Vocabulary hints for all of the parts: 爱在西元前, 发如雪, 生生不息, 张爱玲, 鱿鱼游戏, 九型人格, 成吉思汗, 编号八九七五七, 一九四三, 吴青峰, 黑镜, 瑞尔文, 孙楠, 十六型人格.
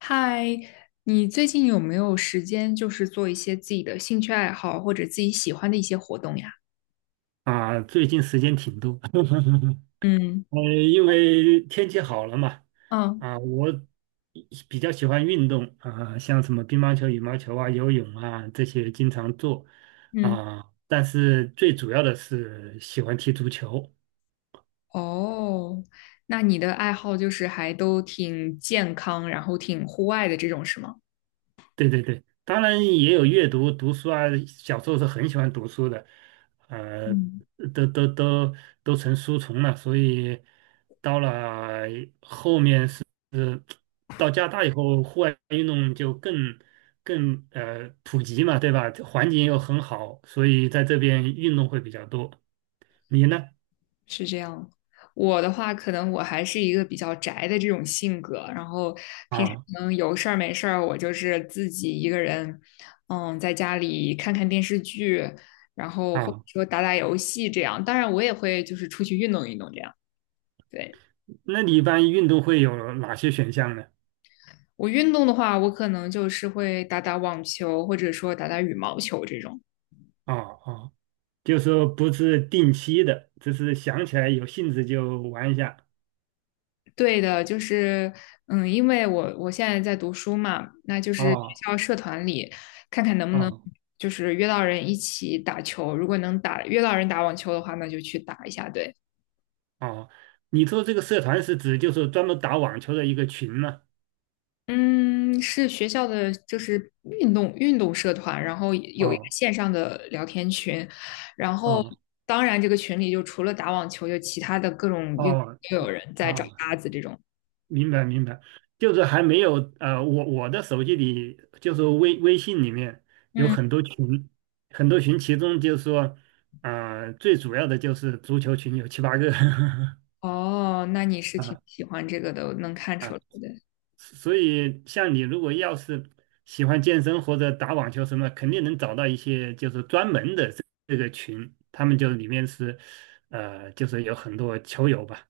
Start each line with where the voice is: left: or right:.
left: 嗨，你最近有没有时间，就是做一些自己的兴趣爱好或者自己喜欢的一些活动呀？
right: 啊，最近时间挺多。
left: 嗯
right: 呃，因为天气好了嘛，
left: 嗯，
right: 啊，我比较喜欢运动啊，像什么乒乓球、羽毛球啊、游泳啊这些经常做
left: 嗯，
right: 啊，但是最主要的是喜欢踢足球。
left: 哦，那你的爱好就是还都挺健康，然后挺户外的这种，是吗？
right: 对对对，当然也有阅读、读书啊，小时候是很喜欢读书的，呃，
left: 嗯。
right: 都都都都成书虫了，所以到了。到加拿大以后，户外运动就更普及嘛，对吧？环境又很好，所以在这边运动会比较多。你呢？
left: 是这样。我的话，可能我还是一个比较宅的这种性格，然后平时
right: 啊
left: 可能有事儿没事儿，我就是自己一个人，嗯，在家里看看电视剧，然后或者
right: 啊，
left: 说打打游戏这样。当然，我也会就是出去运动运动这样。对，
right: 那你一般运动会有哪些选项呢？
left: 我运动的话，我可能就是会打打网球，或者说打打羽毛球这种。
right: 啊啊，就是说不是定期的，只是想起来有兴致就玩一下。
left: 对的，就是，嗯，因为我现在在读书嘛，那就是学
right: 哦
left: 校社团里看看能不能
right: 哦
left: 就是约到人一起打球，如果能打约到人打网球的话，那就去打一下。对，
right: 哦，你说这个社团是指就是专门打网球的一个群吗？
left: 嗯，是学校的就是运动运动社团，然后有一个
right: 哦
left: 线上的聊天群，然后
right: 哦
left: 当然这个群里就除了打网球，就其他的各种
right: 哦
left: 运动都有人在找
right: 哦
left: 搭子这种。
right: 明白明白，就是还没有我的手机里就是微信里面有
left: 嗯，
right: 很多群，很多群，其中就是说，最主要的就是足球群有七八个。
left: 哦，那你 是挺
right: 啊，
left: 喜欢这个的，我能看出
right: 啊，
left: 来的。
right: 所以像你如果要是喜欢健身或者打网球什么，肯定能找到一些就是专门的这个群，他们就里面是就是有很多球友吧。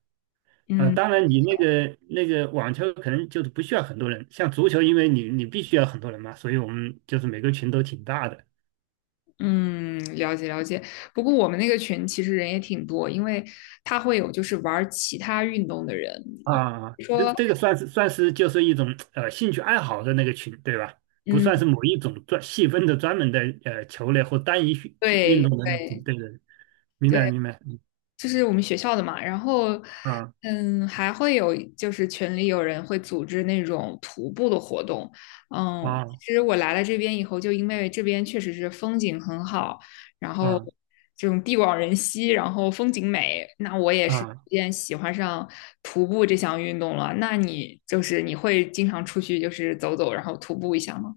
right: 啊，
left: 嗯。
right: 当然，你那个网球可能就是不需要很多人，像足球，因为你必须要很多人嘛，所以我们就是每个群都挺大的
left: 嗯，了解了解。不过我们那个群其实人也挺多，因为他会有就是玩儿其他运动的人，
right: 啊。这
left: 说
right: 这个算是就是一种呃兴趣爱好的那个群，对吧？不
left: 嗯，
right: 算是某一种专细分的专门的呃球类或单一运运
left: 对
right: 动的那种，
left: 对
right: 对对，明白明白，嗯
left: 就是我们学校的嘛，然后，
right: 啊
left: 嗯，还会有就是群里有人会组织那种徒步的活动，嗯，
right: 啊
left: 其实我来了这边以后，就因为这边确实是风景很好，然后
right: 啊
left: 这种地广人稀，然后风景美，那我也是逐
right: 啊。
left: 渐喜欢上徒步这项运动了。那你就是你会经常出去就是走走，然后徒步一下吗？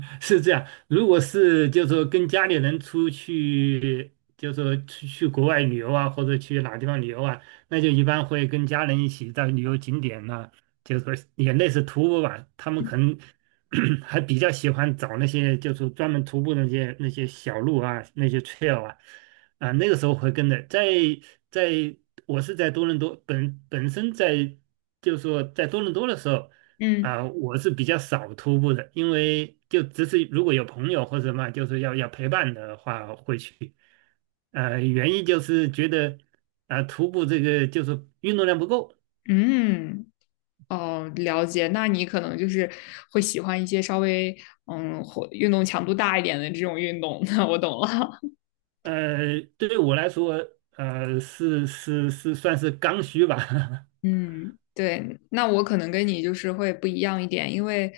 right: 是这样，如果是就是说跟家里人出去，就是说去国外旅游啊，或者去哪地方旅游啊，那就一般会跟家人一起到旅游景点呐、就是说也类似徒步吧。他们可能 还比较喜欢找那些就是专门徒步的那些小路啊，那些 trail 啊，啊，那个时候会跟着。在我是在多伦多本身在就是说在多伦多的时候。
left: 嗯
right: 啊、我是比较少徒步的，因为就只是如果有朋友或者什么，就是要陪伴的话会去。呃，原因就是觉得啊、徒步这个就是运动量不够。
left: 嗯。哦，了解。那你可能就是会喜欢一些稍微嗯，运动强度大一点的这种运动。那我懂了。
right: 呃，对于我来说，呃，是是是算是刚需吧。
left: 嗯，对。那我可能跟你就是会不一样一点，因为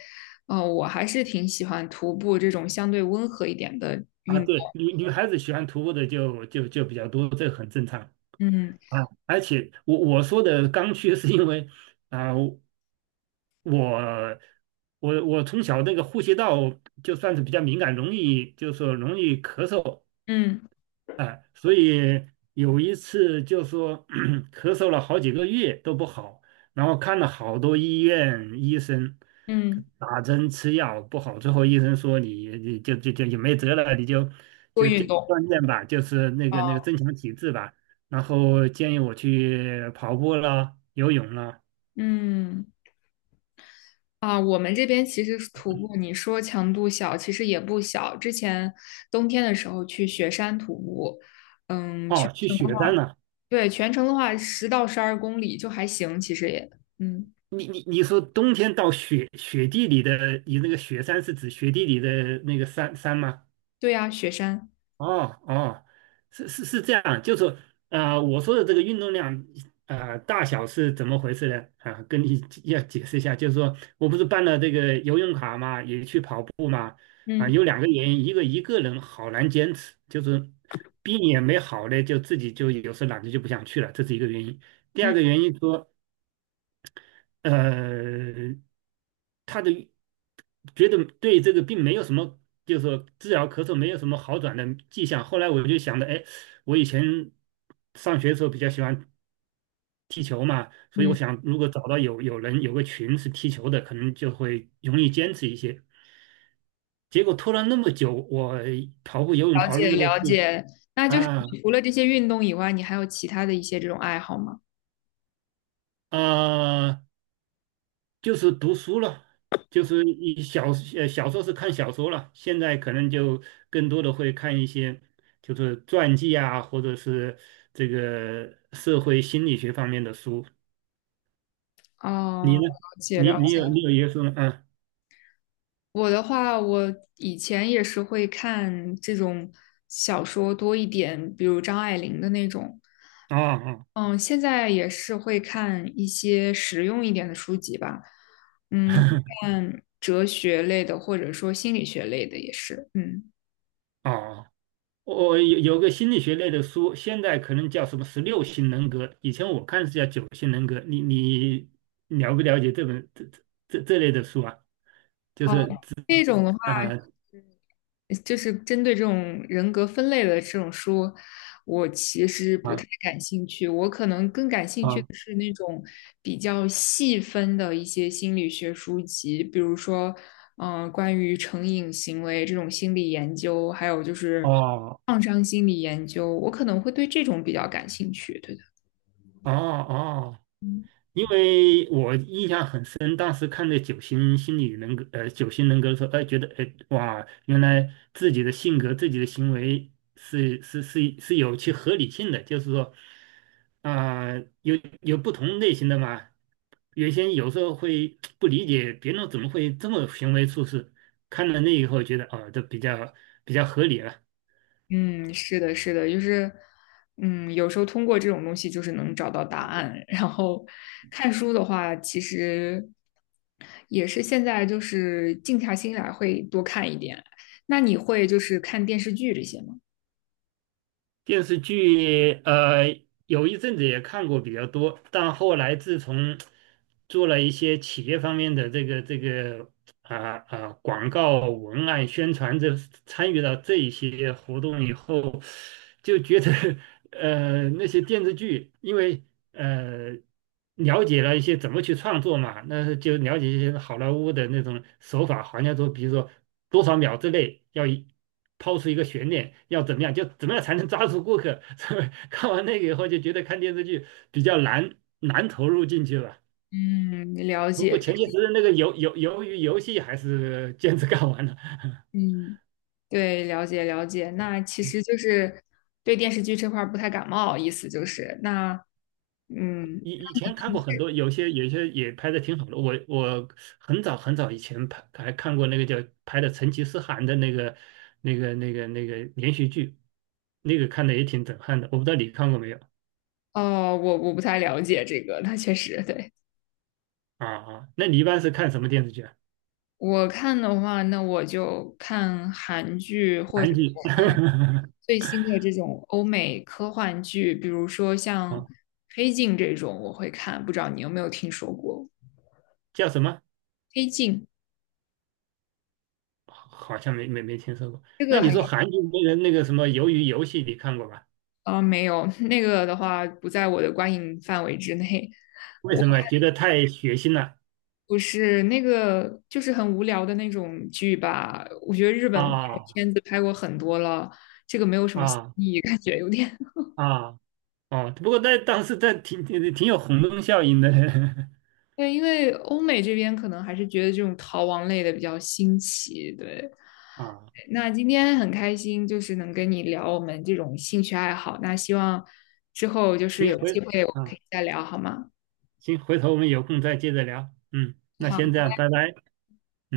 left: 我还是挺喜欢徒步这种相对温和一点的
right: 啊，
left: 运动。
right: 对，女孩子喜欢徒步的就比较多，这个很正常
left: 嗯
right: 啊。而且我说的刚需是因为啊、我我从小那个呼吸道就算是比较敏感，容易就是说容易咳嗽，
left: 嗯
right: 哎、所以有一次就说 咳嗽了好几个月都不好，然后看了好多医院医生，
left: 嗯，
right: 打针吃药不好，最后医生说你就也没辙了，你就
left: 多运动。
right: 锻炼吧，就是那个
left: 啊。
right: 增强体质吧，然后建议我去跑步啦、游泳啦、
left: 嗯啊，我们这边其实徒步，你说强度小，其实也不小。之前冬天的时候去雪山徒步，嗯，去。
right: 哦，去雪山了。
left: 对，全程的话10到12公里就还行，其实也，嗯，
right: 你说冬天到雪地里的，你那个雪山是指雪地里的那个山吗？
left: 对呀，雪山，
right: 哦哦，是是是这样，就是说呃，我说的这个运动量呃大小是怎么回事呢？啊，跟你要解释一下，就是说我不是办了这个游泳卡嘛，也去跑步嘛，啊，
left: 嗯
right: 有两个原因，一个人好难坚持，就是病也没好嘞，就自己就有时候懒得就不想去了，这是一个原因。第二
left: 嗯
right: 个原因说，呃，他的。觉得对这个病没有什么，就是说治疗咳嗽没有什么好转的迹象。后来我就想着，哎，我以前上学的时候比较喜欢踢球嘛，所以我
left: 嗯，
right: 想如果找到有人有个群是踢球的，可能就会容易坚持一些。结果拖了那么久，我跑步、游泳
left: 了
right: 跑了那
left: 解
right: 么多次
left: 了解。那就是
right: 啊
left: 你除了这些运动以外，你还有其他的一些这种爱好吗？
right: 啊、呃就是读书了，就是你小呃小说是看小说了，现在可能就更多的会看一些就是传记啊，或者是这个社会心理学方面的书。你
left: 哦，了
right: 呢？
left: 解
right: 你
left: 了
right: 你
left: 解。
right: 有一个书吗？嗯，
left: 我的话，我以前也是会看这种小说多一点，比如张爱玲的那种。
right: 啊啊。
left: 嗯，现在也是会看一些实用一点的书籍吧，看哲学类的，或者说心理学类的也是，嗯。
right: 哦，我有个心理学类的书，现在可能叫什么十六型人格，以前我看是叫九型人格。你了不了解这本这类的书啊？就
left: 哦，
right: 是
left: 这种的话，
right: 啊
left: 就是针对这种人格分类的这种书，我其实不太
right: 啊
left: 感兴趣。我可能更感兴趣的
right: 啊。
left: 是那种比较细分的一些心理学书籍，比如说，嗯、关于成瘾行为这种心理研究，还有就是
right: 哦
left: 创伤心理研究，我可能会对这种比较感兴趣。对。
right: 哦哦，因为我印象很深，当时看那九型心理人格，九型人格的时候，哎、觉得哎、哇，原来自己的性格、自己的行为是有其合理性的，就是说，啊、有有不同类型的嘛。原先有时候会不理解别人怎么会这么行为处事，看了那以后觉得哦，这比较合理了。
left: 嗯，是的，是的，就是，嗯，有时候通过这种东西就是能找到答案。然后看书的话，其实也是现在就是静下心来会多看一点。那你会就是看电视剧这些吗？
right: 电视剧呃，有一阵子也看过比较多，但后来自从做了一些企业方面的这个啊啊、广告文案宣传这参与到这一些活动以后，就觉得 呃那些电视剧，因为呃了解了一些怎么去创作嘛，那就了解一些好莱坞的那种手法，好像说比如说多少秒之内要一抛出一个悬念，要怎么样，就怎么样才能抓住顾客。所以看完那个以后就觉得看电视剧比较难难投入进去了。
left: 嗯，了
right: 不
left: 解，
right: 过前些时日那个鱿鱼游戏还是坚持干完了。
left: 嗯，对，了解了解。那其实就是对电视剧这块儿不太感冒，意思就是那，嗯，
right: 以前看过很多，有些也拍的挺好的。我很早以前拍还看过那个叫拍的成吉思汗的那个连续剧，那个看的也挺震撼的。我不知道你看过没有
left: 哦，我不太了解这个，那确实对。
right: 啊？啊，那你一般是看什么电视剧啊？
left: 我看的话，那我就看韩剧或
right: 韩
left: 者
right: 剧。
left: 我看最新的这种欧美科幻剧，比如说 像
right: 啊，
left: 《黑镜》这种，我会看。不知道你有没有听说过
right: 叫什么？
left: 《黑镜》
right: 好像没听说过。
left: 这
right: 那
left: 个
right: 你
left: 还
right: 说韩剧那个什么《鱿鱼游戏》，你看过吧？
left: 没有，那个的话不在我的观影范围之内。
right: 为
left: 我
right: 什么觉得太血腥了？
left: 不是那个，就是很无聊的那种剧吧。我觉得日本
right: 啊
left: 片子拍过很多了，这个没有什么新
right: 啊
left: 意，感觉有点。
right: 啊！哦，不过在当时在挺有轰动效应的。
left: 对，因为欧美这边可能还是觉得这种逃亡类的比较新奇。对，
right: 啊。
left: 那今天很开心，就是能跟你聊我们这种兴趣爱好。那希望之后就是
right: 行，
left: 有
right: 回
left: 机会我们可
right: 啊，
left: 以再聊，好吗？
right: 行，回头我们有空再接着聊。嗯，那先这
left: 好。
right: 样，拜拜。嗯。